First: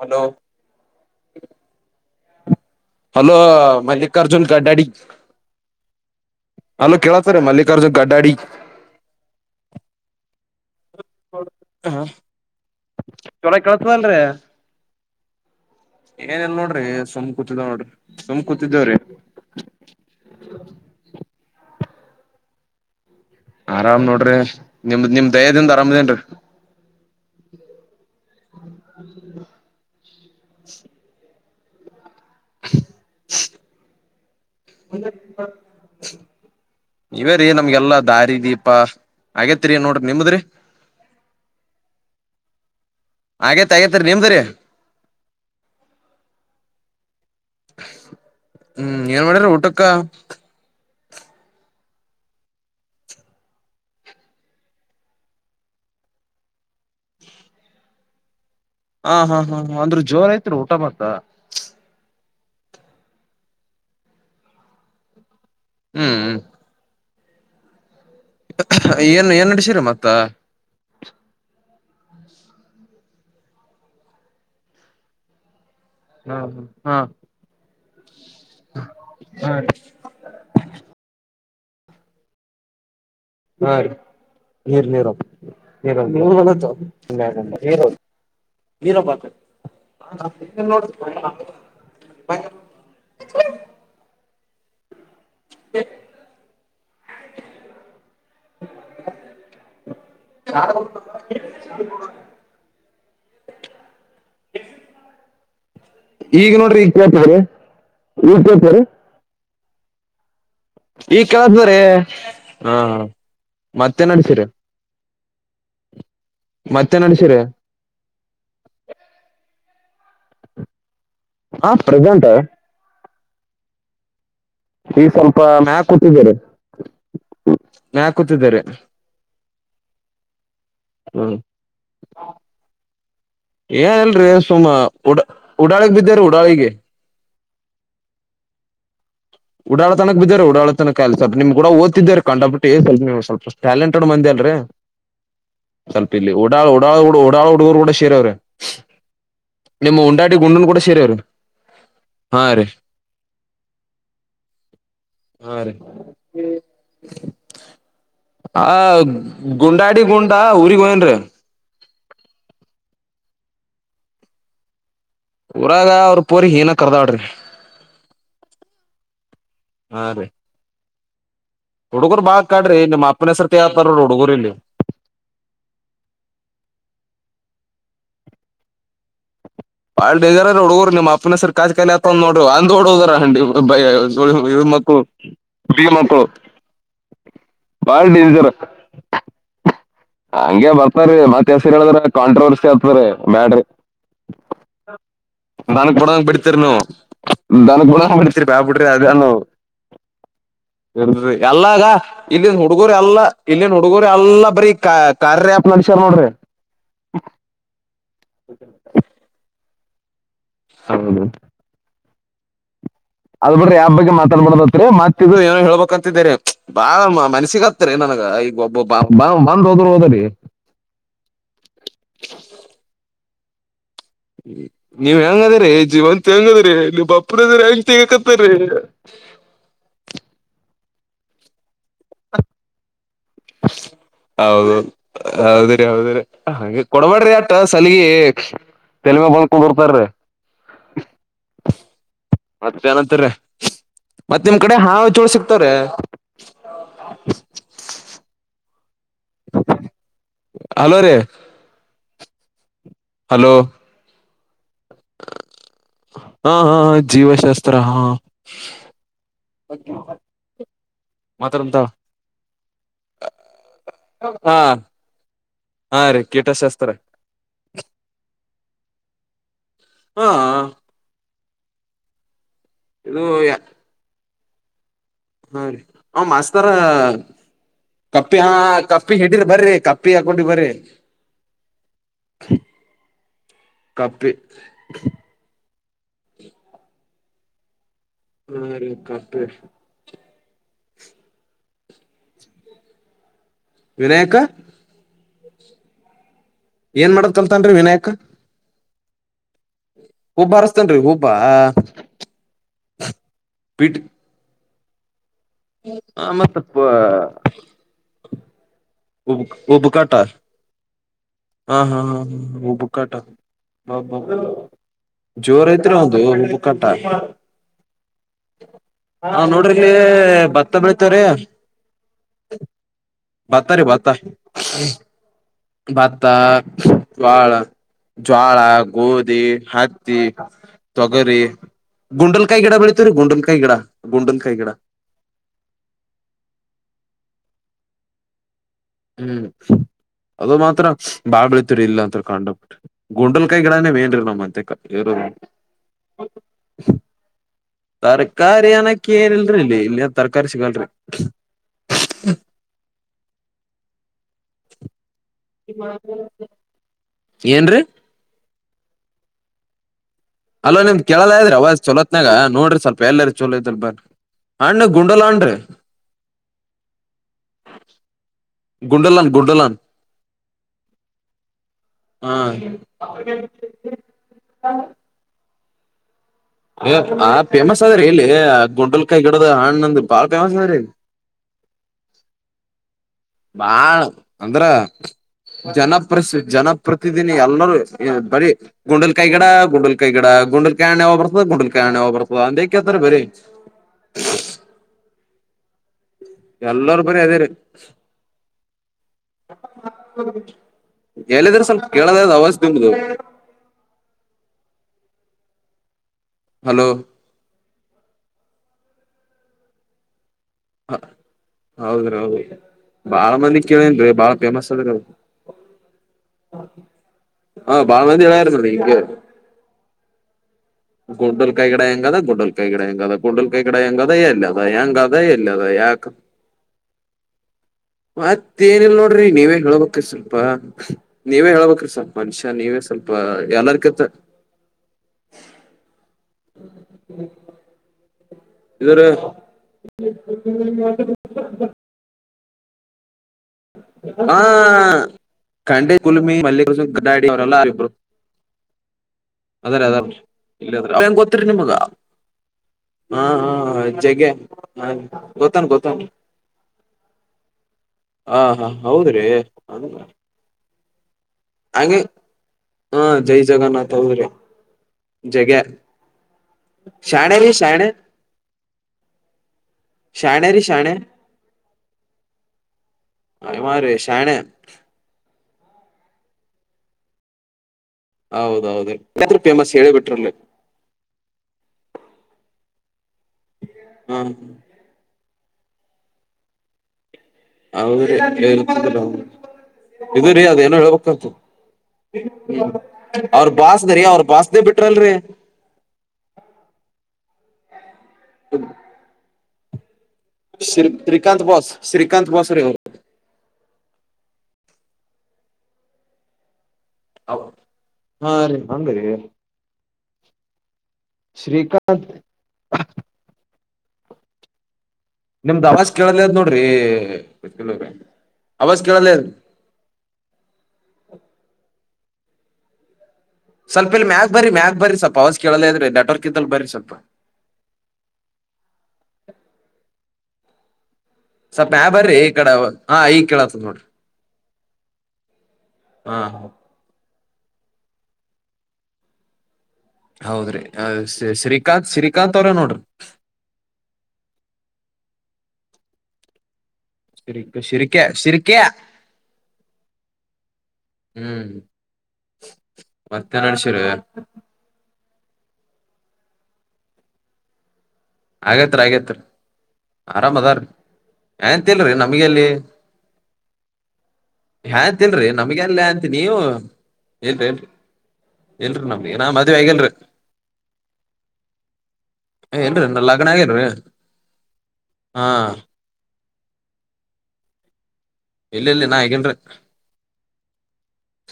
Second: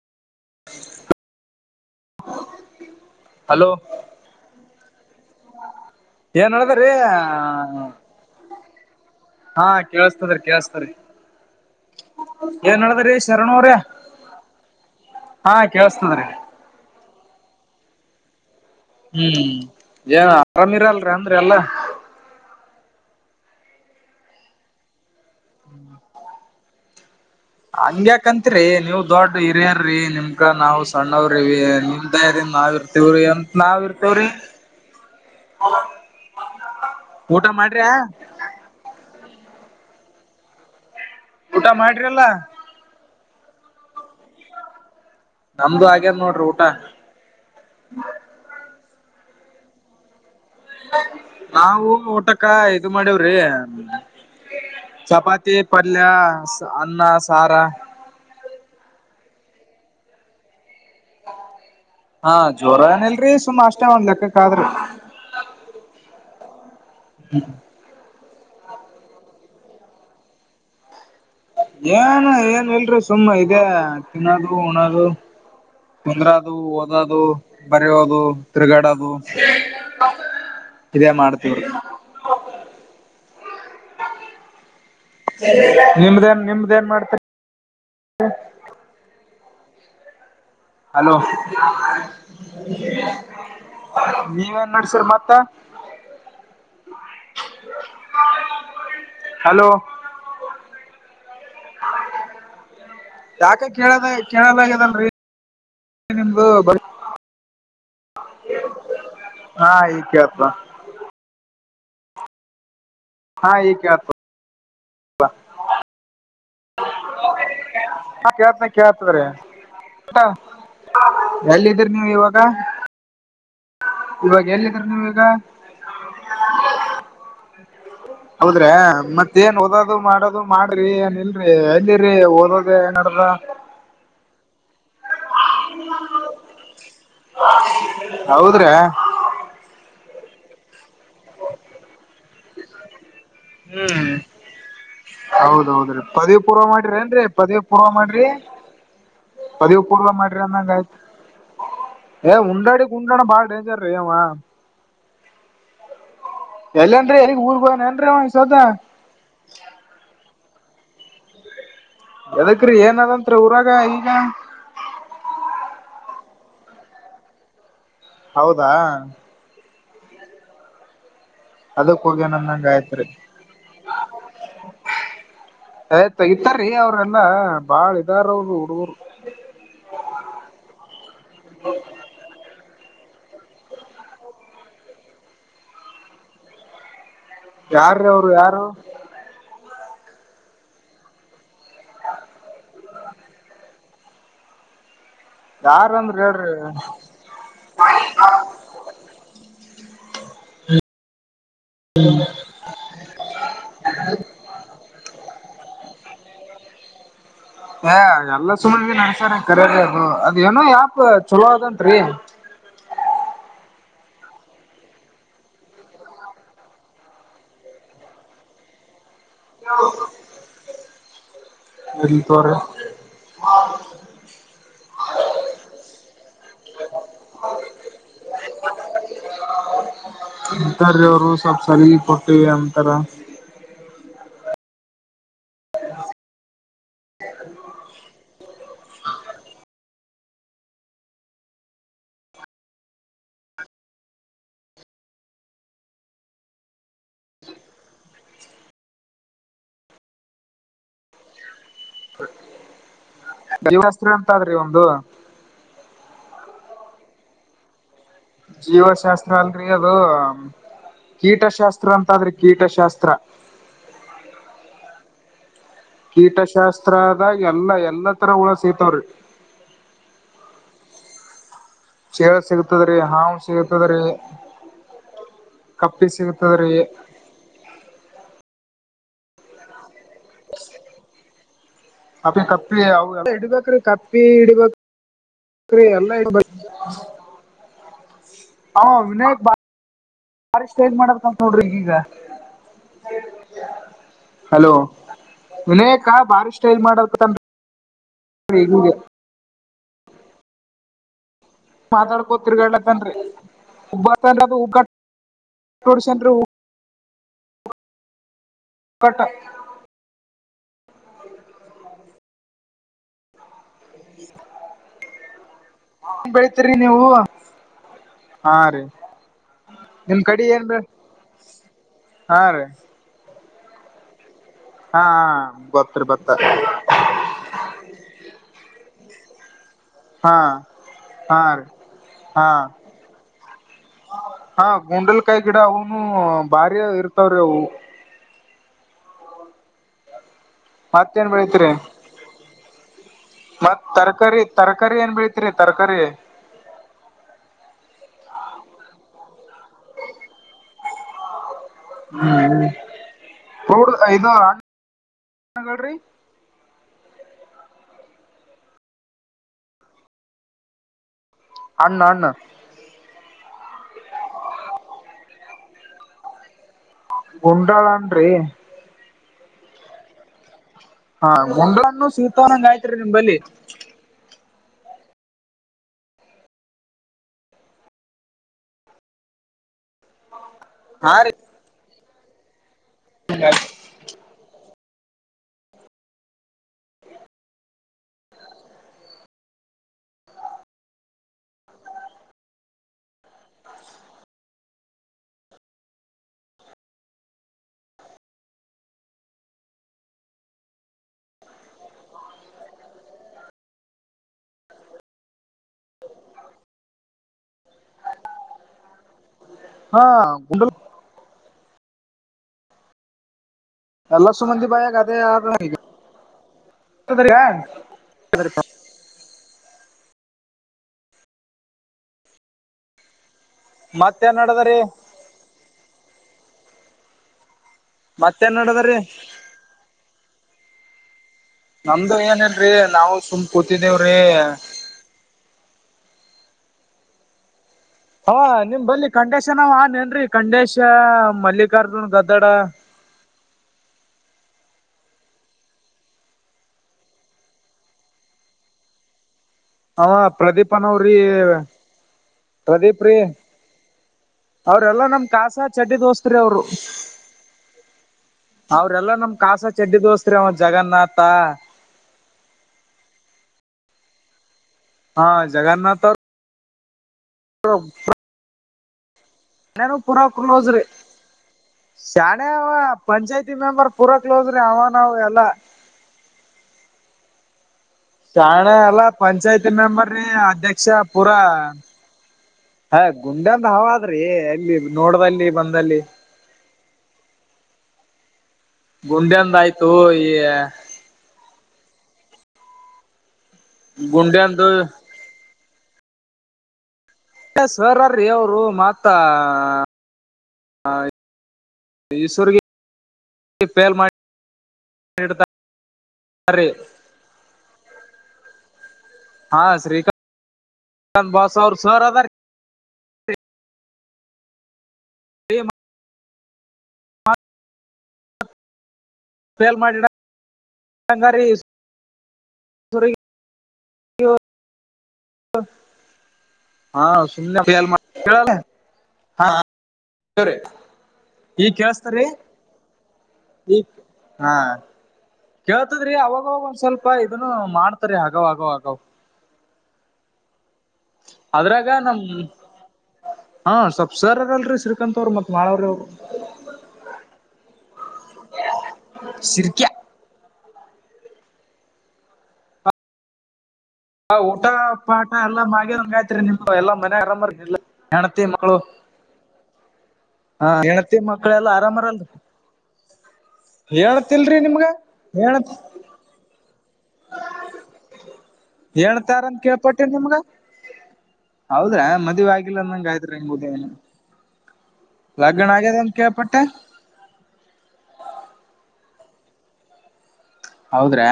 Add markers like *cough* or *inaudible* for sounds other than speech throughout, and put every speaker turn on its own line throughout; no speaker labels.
Hello
*inaudible*
hello Mallikarjun ಕ daddy
ಏನ್ ನಡದದ್ರಿ
ಅಲೋ ಕೇಳತಾರೆ ಮಲ್ಲಿಕಾರ್ಜುನ್ ಕಡ್ಡಾಡಿ
ಹಾ ಕೇಳಸ್ತದರಿ ಕೇಳಸ್ತರಿ ಏನದ ರೀ ಶರಣೋರ
ಏನಲ್ಲ ನೋಡ್ರಿ ಸುಮ್ ಕೂತಿದ್ದ ನೋಡ್ರಿ ಸಮ್
ಹ್ಮ್ ಏನ್ ಆರಾಮಿರಲ್ರಿ ಅಂದ್ರಿ ಎಲ್ಲಾ
ಆರಾಮ್ ನೋಡ್ರಿ ನಿಮ್ದ್ ನಿಮ್ ದಯದಿಂದ ಅರಾಮದೇನ್ರಿ
ಹಂಗ್ಯಾಕತ್ರಿ ನೀವ್ ದೊಡ್ ಹರಿ್ಯರಿ ನಿಮಕ ನಾವ್ ಸಣ್ಣವ್ರಿ ಅ ನಾವ್ ಇರ್ತೀವ್ರಿ ಎಂತ ನಾವ ಇರ್ತವ್ರಿ
ನೀವೇ ರೀ ನಮ್ಗೆಲ್ಲಾ ದಾರಿ ದೀಪ ಹಾಗಗೇತಿರಿ ನೋಡ್ರಿ ನಿಮದ್ರಿ
ಊಟ ಮಾಡ್ರಲ್ಲ
ಹಾಗೇತ್ ಆಗೇತ್ತರಿ ನಿಮ್ದರಿ
ನಮ್ದು ಹಾಗ್ಯದ ನೋಡ್ರಿ ಊಟ
ಹ್ಮ್ ಏನ್ ಮಾಡಿರ ಊಟಕ್ಕ
ನಾವವು ಊಟಕ್ಕ ಇದು ಮಾಡವ್ರಿ ಚಪಾತಿ ಪಲ್ಲ ಅನ್ನ ಸಾರಾ
ಹಾ ಹಾ ಹಾ ಅಂದ್ರರು ಜೋರ ಐತ್ ಊಟ ಮಾಡತ
ಹಾ ಜೋರ ಏನಿಲ್ರರಿ ಸುಮ ಅಷ್ಟೇ ಒಂದ್ ಲೆಕ್ಕಕ್ಕ ಆದ್ರಿ
ಹ್ಮ್ ಹ್ಮ್
ಹ್ಮ್
ಏನ್ ಎನ್ನಡಸೀರ ಮತ್ತ
ಏನ್ ಏನ್ ಇಲ್ರಿ ಸುಮ್ಮ ಇದೇ ತಿನ್ನೋದು ಹಣದು ತೊಂದ್ರ
ಹಾ
ಅದು
ಹಾ
ಓದದು ಬರಿೋದು ಚ ತಿರುಗಡದು
ಹಾ
ಇದೇ ಮಾಡ್ತೀವ್ರಿ
ಆ ನೀರ್ ನೀರ ನೀ ನೀ
ನಿಮ್ದೇನ್
ಬ
ನಿಮ್ದೇನ್
ನೀ
ಮಾಡ್ತೀರಿ
ನೀರ ಹ
ಹಲೋ ನೀವೇನ್ ನಡ್ಸರಿ ಮತ್ತ ತ್ತ
ಹ
ಯಾಕ ಕೇಳದ ಕೇಳಲಗದಲ್ರಿ
ಈಗ ನೋಡ್ರಿ ಈಗ ಪೇಪರ್ ಈಗ ಪೇಪರ್
ಹಾ ಈಗ್ ಕೇಳ್ತದ
ಕೇಳತದ್ರಿ ಹಾ ಹ
ಹಾ ಈಗ
ಮತ್ತೆ
ಕೇಳ್ತ
ನಡ್ಸೀರ ನಡ್ಸಿರಿ
ಹಾ ಕಳ್ತನೆ ಕಳ್ತಾರೆ ಊ
ಹಾ
ಎಲ್ಲಿದ್ದೀರಿ ನೀವು
ಪ್ರೆಸೆಂಟ್
ಇವಾಗ ಇವಾಗ ಎಲ್ಲಿದರ
ಈಗ
ನೀವೀಗ
ಸ್ವಲ್ಪ ಮ್ಯಾಕ್ ಕೂತಿದ್ದೀರಿ ಮ್ಯಾಕ್ ಕೂತಿದ್ದೀರಿ
ಹೌದ್ರೆ ಮತ್ತೇಏನ್ ಓದೋದು ಮಾಡದು ಮಾಡ್ರಿ ಏನ್
ಹ್ಮ್
ಇಲ್ರರಿ ಎಲ್ಲಿರರಿ ಓದೋದ ಏನ
ಏನ್ಲ್ರಿ ಸುಮ್ಮ ಉಡ ಉಡಾಳಗ್ ಬಿದ್ರೀ ಉಡಾಳಿಗೆ
ಹೌದ್ರಾ
ಉಡಾತನ ಬಿದ್ದಾರೆಾರೆ ಉಡಾಳನಕ್ಕೆಲ್ ಸ್ವಪ ನಿಮ ಕೂ ಓದತಿದಿದ್ದಾರೆ ಕಂಡ್ ಬಿಟ್ಟ ಏ ಸ್ಲ್ ನೀವುವಲ್ಪ ಟ್ಯಾಲೆಂಟೆಡ್ ಮಂದಿ ಅಲ್ರರಿ
ಹೌದೌದ್ರೀ ಪದವಿ ಪೂರ್ವ ಮಾಡ್ರಿರಿ ಏನ್ರೀ
ಓಡಾಳ
ಪದವಿ
ಹುಡುಗರು
ಪೂರ್ವ
ಕೂಡ
ಮಾಡ್ರಿ
ಸೇರವ್ರಿ
ಪದವ
ನಿಮ್ಮ
ಪೂರ್ವ
ಉಂಡಾಟಿ
ಮಾಡ್ರ
ಗುಂಡನ್
ಅಂದಂಗ
ಕೂಡ
ಆಯ್ತು
ಸೇರವ್ರಿ
ಏ
ಹಾ ರೀ
ಉಂಡಾಡಿ ಉಂಡಣ ಬಾಳ ಡೇಂಜರ್ ರ ಮ್ಮ
ಹಾ ರೀ
ಎಲ್ಲೇನ್ರಿ ಎಲ್ಲಿಗ್ ಊರ್ಗ್ ಹೋಗನೇನ್ರಿ ಅವ ಈ ಸದ
ಆ ಗುಂಡಾಡಿ ಗುಂಡ ಊರಿಗ ಹೋಗ್ಯಾನರೀ
ಯದಕ್ರೀ ಏನದಂತ್ತ್ರ ಊರಾಗ ಈಗ
ಊರಾಗ ಅವ್ರ ಪೂರಿ ಹೀನ ಕರ್ದಾಡ್ರಿ
ಹೌದಾ
ಹಾ ರೀ
ಅದಕ್
ಹುಡುಗರು ಬಾ
ಹೋಗ್ಯನಂದಂಗ
ಕಾಡ್ರಿ
ಆಯ್ತ್ರಿ
ನಿಮ್ಮ್ ಅಪ್ಪನಸರ್ತಿ ಯತಾರ ಹುಡುಗುರ್ ಇಲ್ಲಿ
ಆಯ್ತ ಇತಾರೀ ಅವ್ರ ಎಲ್ಲ ಬಾಳ ಇದಾರ ಅವರು ಹುಡುಗರು
ಬಾಳಡೇಜರೋಡುಗೂ ಮಾಪನ ಸರ್ಕಾ ಕಲಯಾ ನೋಡ ದೋಡ ಹೋದರ ಅಂಡಿ ಇಳಮಕ್ಕು ಬಿಮಕ್ಕು
ಯಾರೀ ಅವರು ಯಾರು
ಹಂಗೆ ಬರ್ತಾರೀ ಮತ್ತೆ ಹೆಸರು ಹೇಳಿದ್ರೆ ಕಾಂಟ್ರವರ್ಸಿ ಆಗ್ತರಿ ಬ್ಯಾಡ್ರಿ. ಹಾ ದನ್ನಕ್ಕೂ
ಯಾರಂದ್ರ
ಬಿಡಂಗ್
ಹೇಳ್ರಿ
ಬಿಡ್ತಿರು ನೀವು ದನ್ನ ಬಿಡಂಗ್ ಬಿಡ್ತಿರಿ ಬ್ಯಾಡ್ ಬಿಡ್ರಿ ಅದಾನ್. ಇಲ್ರೀ ಎಲ್ಲಾಗ ಇಲ್ಲಿನ್ ಹುಡುಗುರು ಎಲ್ಲಾ ಇಲ್ಲಿನ ಹುಡುಗರು ಎಲ್ಲಾ ಬರಿ. ಕಾರ್ಯ ಆಪ್ ಮನುಷ್ಯ ನೋಡ್ರಿ.
ಏ ಎಲ್ಲ ಸುಮನೆ ನಡಸಾರ ಕರೆದು ಅದು ಏನೋ ಯಾಪ್ ಚಲೋ ಆದಂತ್ರಿ. *inaudible*
ಅದ್ ಬಿಟ್ರಿ ಯಾರು ಬಗ್ಗೆ ಮಾತಾಡಬೇಡ್ತಂತ್ರಿ ಮತ್ ಇಗ ಏನೋ ಹೇಳ್ಬೇಕಂತಿದ್ರಿ ಬಾಳ ಮನಸಿಗೆ ಹತ್ರಿ. ಅದ ಈಗ ಒಬ್ಬೊಬ ಬಂದ್ ಹೋದ್ರ ಹೋದ್ರರೀ
ಇರ್ಲ್ಲಿತೋರಿ.
ನೀವ್ ಹೆಂಗಿದಿರಿ ಜೀವಂತ ಇದ್ದೀರಿ ಅಲ್ಲಿ ಬೊಬ್ರು ರಾಜೀ ತ್ತೆಗೆಯಾಕತ್ತೀರಿ. *inaudible*
ಇಂತ ದೇವರು ಸ್ವಲ್ಪ ಸರಿ ಪ ಕ್ಲಿಯರ್ ಅಂತರ.
ಹೌದು ಹೌದ್ರೀ ಹೌದ್ರಿ ಹಾಗೆ ಕೊಡಬೇಡ್ರಿ ಅಟ ಸಲಿಯಿ ಕೆಲ್ವೆ ಬಂದ್ ಕುದುರ್ತರೀ. ಮತ್ತೆ ಏನಂತರೆ ಮತ್ತೊಂದು ಕಡೆ ಹಾಳು ಚೋಳು ಸಿಕ್ತಾರೆ. *inaudible* ಹಲೋ ರೀ ಹಲೋ
ದೈವಸ್ತ್ರ ಅಂತಾದ್ರಿ ಒಂದು.
ಹಾ ಹಾ ಹಾ ಜೀವಶಾಸ್ತ್ರ ಹಾ.
ಜೀವಶಾಸ್ತ್ರ ಅಲ್ರರಿ ಅದು.
ಮಾತಾಡಂತ
ಕೀಟಶಾಸ್ತ್ರ ಅಂತಾದ್ರೀ ಕೀಟಶಾಸ್ತ್ರ.
ಹಾ ಹಾ ರೀ ಕೀಟಶಾಸ್ತ್ರ
ಕೀಟಶಾಸ್ತ್ರದಾಗ ಎಲ್ಲಾ ಎಲ್ಲ ತರ ಹುಳ ಸಿಗತವ್ರೀ.
ಹೊ ಹಾ
ಚೇಳು ಸಿಗತವ್ರೀ
ಇದು
ಹಾವು ಸಿಗತದ್ರಿ.
ಹು ರೀ, ಹೊ ಮಾಸ್ತರಾ ಕಪ್ಪಿ ಯಾ ಕಪ್ಪಿ ಹಿಡಿದು ಬರಿ ಕಪ್ಪಿ ಪ್ರಿಯಾ ಗುಂಡುಗ್ಬರಿ.
ಅದೊಂದು ತಪ್ಪಲೆ, ಇಡ ಬೇಕ್ರಿ ಕಪ್ಪಿ ಇಡ್ಬೇಕು. ಎಲ್ಲ ಇರಬೇಕು.
*unintelligible*
ಬಾರಿಷ್ಟ್ ಸೂಜು ಮಾಡಕಂತ್ ನೋಡ್ರಿ ಈಗ.
ವಿನಾಯಕ
ವಿನಾಯಕ ಭಾರಿಷ್ಟ್.
ಏನ್ ಮಾಡುತ್ತಂತ್ರಿ ವಿನಾಯಕು.
ಲಿನು
ಹುಬ್ ಹಾರುಸ್ತೆನ್ರಿ ಹುಬ್ಬು.
ಮಾತಾಡ್ಕೊತ್ರಿ ಹೇಳಪ್ಅಂದ್ರಿ ಹುಬ್ಬ ತಗಂಡಗೂ ಹುಬ್ಬ್ ಗರ್.
ಮತ್ತಪ್ಪ
ಉಗ್ಗಟ್ಟ
ಹುಬ್ಬು ಕಾಟರ್ ಹ ಹಾ ಹ ಹುಬ್ಬ ಕಾಟರ್. ಜೋರು ಐತ್ರೀ ಅದು
ಬೆಳಿತೀರಿ
ಹಿಡುಕ್ಪಯ್.
ನೀವು ಹಾ ರೀ
ಹಾ ನೋಡಿಲ್ಲಿ
ನಿಮ್ ಕಡಿ ಏನ್
ಭತ್ತ
ಬೆ
ಬೆಳಿತರೆ.
ಹಾ ರೀ
ಬತ್ತರಿ ಬತ್ತ.
ಹಾ ಗೊತ್ರಿ
ಭತ್ತಾ,
ಬತ್ತ
ಜ್ವಳ, ಜ್ವಾಳ, ಗೋದಿ. ಹತ್ತಿ
ಹಾ ಹಾ
ತೊಗರಿ.
ರೀ ಹಾ
ಗುಂಡಲ್ ಕಾಯಿ ಗಿಡ ಬೆಳಿತಾರೆ, ಗುಂಡಲ್ ಕಾಯಿ ಗಿಡ, ಗುಂಡಲ್ ಕಾಯಿ
ಹಾ
ಗಿಡ.
ಗುಂಡಲ್ಕಾಯಿ ಗಿಡ ಅವನು ಭಾರಿ ಇರ್ತಾವ್ರಿ ಅವು.
ಹ್ಮ್ ಅದು ಮಾತ್ರ
ಮತ್ತೇನ್
ಬಾಳ್
ಬೆಳತ್ರಿ
ಬೆಳತರಿ ಇಲ್ಲ ಅಂತ ಕಂಡೋಗಕ್ ಬಿ ಗುಂಡಲ್ ಕೈ ಗಿಡನೆ ಮೇನ್ರಿ ನಮ್ಮಂತೆ.
ಕರಿ ತರಕಾರಿ.
ತರ್ಕಾರಿ ಅನಕ್ಕ ಏನಲ್ರಿ ಇಲ್ಲಿ ಇಲ್ಲಿ ತರಕಾರಿ ಸಿಗಲ್ರಿ.
ಹ್ಮ್. *inaudible*
ಏನ್ರಿ. ಅಲೋ ನಿಮ್ದ್ ಕೇಳಲ ಇದ್ರಿ ಅವವ್
ಹಣ್ಣ ಹಣ್ಣ
ಚಲೋತ್ನಾಗ ನೋ್ರಿ ಸ್ವಲ್ಪ ಎಲ್ಲರ್. ಚೊಲೋ ಇದಲ್ ಬನ್ ಹಣ್ಣ ಗುಂಡಲ ಅಂಡ್ರಿ.
ಗುಂಡಾಳನ್ರಿ.
ಗುಂಡಲನ್ ಗುಂಡಲನ್.
ಹಾ ಗುಂಡ್ರನ್ನ
ಹ
ಸೀತವನಂಗಾಯ್ತ್ರಿರಿ ನಿಂಬಲ್ಲಿ.
ಹಾ. ಹ ಆ್ ಫೇಮಸ್ ಅದ್ರೀ ಇಲ್ಲಿ ಗುಂಡಲ್ಕಾಯಿ ಗಿಡದ ಹಣ್ಣಂದು ಬಾಳ ಫೇಮಸ್ ಅದ್ರೀ.
ಹಾ ರೀ
ಬಾಳ್ ಅಂದ್ರ. ಜನಪ್ರ ಜನಪ್ರತಿದಿನಿ ಎಲ್ಲರೂ ಬರೀ ಗುಂಡಲ್ ಕೈ ಗಿಡ ಗುಂಡಲ್ ಕೈ ಗಿಡ. ಕುಂಡಲ್ ಕಾಯಣ್ಣ ಓಬರ್ತದೆ ಕ ಕುಂಡಲ್ ಕಾಯ್ಣ ಓಬರ್ತದ ಅಂದ ಅತ್ರ ಬೇರೆ. ಎಲ್ಲಾರ ಬರಿ ಅದೇ ರಿ. ಎಲ್ಲಿದ್ರೆ ಸ್ವಲ್ಪ ಕೇಳದ ಅ ಅವಾಜ ನಿಮ್ದು. ಹಲೋ
ಹಾ ಗುಂಡ
ಹೌದ್ರಿ ಹೌದ ಬಾಳ ಮಂದಿ ಕೇಳನ ರಿ
ಎಲ್ಲ
ಬಾಳ
ಸುಮಂದಿ
ಫೇಮಸ್
ಬಾಯಾಗ
ಅದ್ರದು.
ಅದೇ ಆದ ಈಗ
ಹ ಬಳ ಮಂದಿ ಹೇಳರಿ ಹಿಂಗೆ. ಗುಡ್ಡಲ್ ಕೈಗಡೆ ಹೆಂಗದ ಗುಡ್ಡಲ್ ಕೈಗಡೆ ಹೆಂಗದ. ಕೂಡಲ್ ಕೈ ಕಡಂಗದ
ಮತ್ತೇನ್
ಅಲ್ಲದಾ
ನಡದರಿ
ಯಂಗದ ಅಲ್ಲದ ಯಾ.
ಮತ್ತೇನ್
ಮತ್ತ ಏನಲ್
ನಡದರಿ
ನೋಡ್ರಿ ನೀವೇ ಹೇಳ್ಬೇಕ ಸ್ವಲ್ಪ. ನೀವೇ ಹೇಳ್ಬೇಕ್ರಿ ಸ್ವಲ್ಪ
ನಮ್ದು
ಮನುಷ್ಯ
ಏನಲ್ರರಿ
ನೀವೇ ಸ್ವಲ್ಪ
ನಾವು ಸುಮ್
ಎಲ್ಲಾರ್ ಕ್ಕಿಂತ.
ಕೂತಿದೇವ್ರಿ
ಹ್ಮ.
ಹಾ ನಿಮ್ ಬರಿ ಖಂಡೇಶ ನಾವ್ ಹೆನ್ರಿ ಖಂಡೇಶ ಮಲ್ಲಿಕಾರ್ಜುನ್ ಗದ್ದ. ದಡ.
ಹಾ. ಕಂಡೆ ಕುಲುಮ ಮಲ್ಲಿಕೃನ್ ಗಡ್ಡಾಡಿ ಅವರೆಲ್ಲರು. ಅದೇ ಅದ
ಅವ ಪ್ರದೀಪ್ ಅನವ್ರಿ
ಅದೇನ್ ಗೊತ್ರೀ ನಿಮ್ ಗ.
ಪ್ರದೀಪ್ ರೀ
ಹಾ ಹಾ ಹ ಜಗ್ಯ ಹ
ಅವ್ರೆಲ್ಲಾ ನಮ್ ಕಾಸ
ಗತಾನ ಗೌತಾನ.
ಚಡ್ಡಿ ದೋಸ್ತ್ರಿ ಅವ್ರು
ಹ. ಹಾ
ಅವ್ರೆಲ್ಲಾ
ಹೌದ್ರಿ
ನಮ್ ಕಾಸ ಚಡ್ಡಿ ದೋಸ್ತ್ ಅವ ಜಗನ್ನಾಥ್.
ಹಾಗೆ ಹಾ ಜೈ ಜಗನ್ನಾಥ್ ಅವೌದ್ರಿ.
ಹಾ ಜಗನ್ನ್ನಥ.
ಶಣೆಯಲ್ಲಿ ಶಣೆ.
ಎಲ್ಲಾರೂ ಪುರಾ ಕ್ಲೋಸ್ರು ರಿ.
ಶಾಣೆ
ಶಾಣೆ ಪಂಚಾಯ್ತಿ
ಅವ
ಮೆಂಬರ್
ರೀ
ಪೂರಾ
ಶಾಣೆ
ಕ್ಲೋಸ್ ರಿ ಅವ ನವು ಎಲ್ಲ. ಶಾಣೆ
ಹೌದೌದು
ಅಲ್ಲಾ
ಎಲ್ಲಾದ್ರೂ
ಪಂಚಾಯತಿ
ಫೇಮಸ್ ಹೇಳಿ
ಮೆಂಬರ್ ನೆ
ಬಿಟ್ರಲ್ಲಿ
ಅಧ್ಯಕ್ಷ ಪೂರಾ. ಹಾ ಗುಂಡೆ ಅಂತ
ಹಾ
ಹವಾದ್ರಿ ಅಲ್ಲಿ ನೋಡ್ದದಲ್ಲಿ ಬಂದಲ್ಲಿ.
ಹೌ
ಗುಂಡ್ಯಂದ ಆಯ್ತು ಈ
ಇ ರೀ ಅದ ಏನೋ ಹೇಳ್ಬೇಕಾಗತದೆ. ಅವ್ರ ಬಾಸ್ದ್ರಿ ಅವ್ರ ಬಾಸ್ದೇ
ಗುಂಡ್ಯಂದು
ಬಿಟ್ರಲ್ರಿ.
ಸರ್ ಆರ್ ಅವರು ಮಾತ್ತ.
ಶ್ರೀಕಾಂತ ಬಸ್ ಶ್ರೀಕಾತ್ ಬಸ್
ಈಶ್ವರ್ಗೆ
ರ.
ಅ *unintelligible*
ಹ ರೀ ಹಂಗ್ರ ರೀ.
ಹಾ ಶ್ರೀಕಂ. ಕನ್ ಬಾಸ ಅವರು ಸರ್
ಶ್ರೀಕಾಂತ್
ಅದ
ನಿಮ್ದ್ ಅವಾಜ್ ಕೇಳಲ್ಲ ಅದ್ ನೋಡ್ರಿ ಅವಾಜ್ ಕೇಳಲ್ಲ.
ಫೇಲ್ ಮಾಡಿಡಂಗರೀ ರ *unintelligible*
ಸ್ವಲ್ ಇ ಮ್ಯಾಗ ಬರಿ ಮ್ಯಾಗ ಬರಿ ಸ್ಲ್ಪ ಪಾವಸ್ ಕೇಳಲ್ಲೇ ಇದ್ರಿ ನೆಟ್ವರ್ಕ್ ಇದ್ದಲ್ಲಿ ಬರರಿ ಸ್ವಲ್ಪ
ಹಾ ಹಾ ಸ *unintelligible*
ಸ್ವಲ್ಪ ಯ ಬರ್ರಿ ಈ ಕಡ ಹಾ ಈ ಕಡತದ ನೋಡ್ರಿ
ಈಗ ಹಾ ಕೇಳ್ತದ್ರಿ
ಹಾ
ಅವಾಗವಾಗ ಒಂದ್ ಸ್ವಲ್ಪ ಅಪ್ಪ ಇದನ್ನು ಮಾಡ್ತಾರೆ ಆಗಾವ್ ಆಗವ್ ಆಗಾವ್
ಹೌದ್ರಿ ಶ್ರೀಕಾಂತ್
ಅದ್ರಾಗ
ಶ್ರೀಕಾಂತ್
ನಮ
ಅವ್ರ ನೋಡ್ರಿ
ಹ ಸೊಪ್ಸರ್ಲ್ರರಿ ಶ್ರೀಕಂತ್ ಅವ್ರ ಮತ್ತ ಮಾಡಳರು
ಶಿರಿ ಶಿರ್ಕ್ಯ ಶಿರ್ಕ್ಯ್
ಸಿರ್ಕ್ಯಾ
ಹ್ಮ್ ಮತ್ತೆನ್ ಅಡಸರ
ಹ ಊಟ ಪಾಠ ಎಲ್ಲ ಮಿಂಗ ಆಯತ್ರಿ ನಿ ಎಲ್ಲಾ ಮನೆ ಆರಾಮರಿ ನಿಲ್ಲ
ಹಾಗಗೇತ್ರ ಆಗೇತ್ರ ಆರಾಮ್ ಅದೀ
ಹಾ ಹೆಂಡತಿ ಮಕ್ಕಳೆಲ್ಲಾ
ಎಂತಲ್ರಿ
ಆರಾಮರಲ್ರಿ
ನಮ್ಗೆಲ್ಲಿ
ಹೇಳ್ತಿಲ್ರಿ ನಿಮ್ಗ
ಯಾಂತಲ್ರಿ
ಹೇಳ
ನಮ್ಗೆಲ್ಲಂತ ನೀವು ಇಲ್ರಿ ಎಲ್ರಿ ಎಲ್ರಿ ನಮ್ ನಾ
ಹೇಳ್ತಾರಂತ
ಮದ್ವೆೆಗಲ್ರಿ
ಕೇಳ್ಪಟ್ಟೇರಿ ನಿಮ್ಗ ಹೌದ್ರಾ ಮದ್ವೇ ಆಗಿಲ್ಲ ಅಂದಂಗಗೆಯತ್
ಲಗ್ನ
ರೀ
ಆಗೇನ್ರೀ
ಹಂಬದ ಏನು
ಹಾ
ಲಗ್ನ ಆಗದನ್ ಕಳ್ಪಟ್ಟೆ
ಇಲ್ಲ ಇಲ್ಲಿ ನಾ ಹೇಗೇನ್ ರೀ
ಹೌದ್ರಾ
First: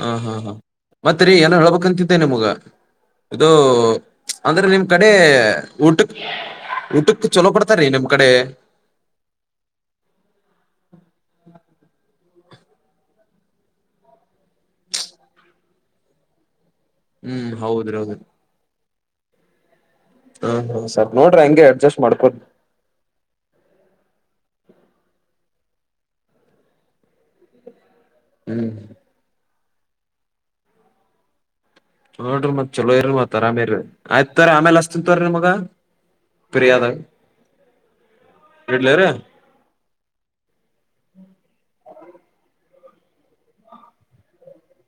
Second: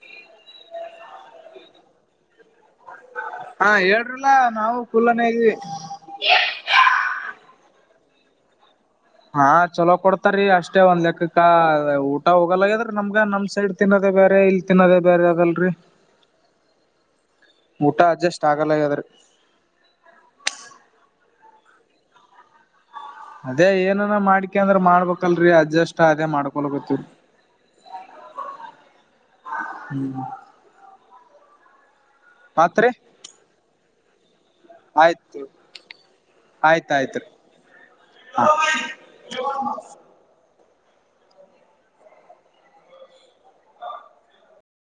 ಹ ಹಾ ಹಾ ಮತ್ತತ್ ರರಿ ಏನೋ ಹೇಳ್ಬೇಕಂತಿದ್ದೇ ನಿಮ್ಗ ಇದು
ಹಾ ಹೇಳ್ರಲ್ಲಾ
ಅಂದ್ರೆ
ನಾವು
ನಿಮ್ ಕಡೆ
ಕುಲ್ಲನೇ ಇದ್ವಿ
ಊಟಕ್ಕೆ ಊಟಕ್ಕೆ ಚೊಲೋ ಬಡ್ತಾರೀ ನಿಮ್ ಕಡೆ
ಹಾ ಚಲೋ ಕೊಡ್ತಾರೀ ಅಷ್ಟೇ ಒಂದ್ ಲೆಕ್ಕಕ್ಕ ಅದ ಊಟ ಹೋಗಲ್ಲಗದ್ರಿ ನಮ್ಗ ನಮ್ ಸೈಡ್ ತಿನ್ನೋದೇ ಬೇರೆ ಇಲ್ ತಿನ್ನೋದೇ ಬೇರೆ ಆಗಲ್ರರಿ
ಹ್ಮ್ ಹೌದ್ರ ಹೌದು
ಅಡ್ಜಸ್ಟ್ ಆಗಲ್ಲಾಗ್ಯದ್ರಿ
ಹಾ ಹಾ ಸರಿ ನೋಡ್ರಿ ಹಂಗೆ ಅಡ್ಜಸ್ಟ್ ಮಾಡ್ಕೋುದು
ಅದೇ ಏನನ ಮಾಡ್ದ್ರ ಕಅಂದ್ರ ಮಾಡ್ಬೇಕಲ್ರರಿ ಅಡ್ಜಸ್ಟ್ ಅದೇ ಮಾಡ್ಕೊಳ್ಬೇಕತ್ತವರಿ
ಹ್ಮ್
ಹ್ಮ್
ನೋಡ್ರಿ ಮತ್ ಚಲೋ ಇರರಿ ಮತ್ತತ್ ಅರಾಮೇರಿ ಆಯ್ತಾರ ಆಮೇಲೆ ಅಸ್ತಿಂತರ ನಿ ಮಮಗ
ಆಯ್ತ ಆಯ್ತು ಹ
ಹ್ಮ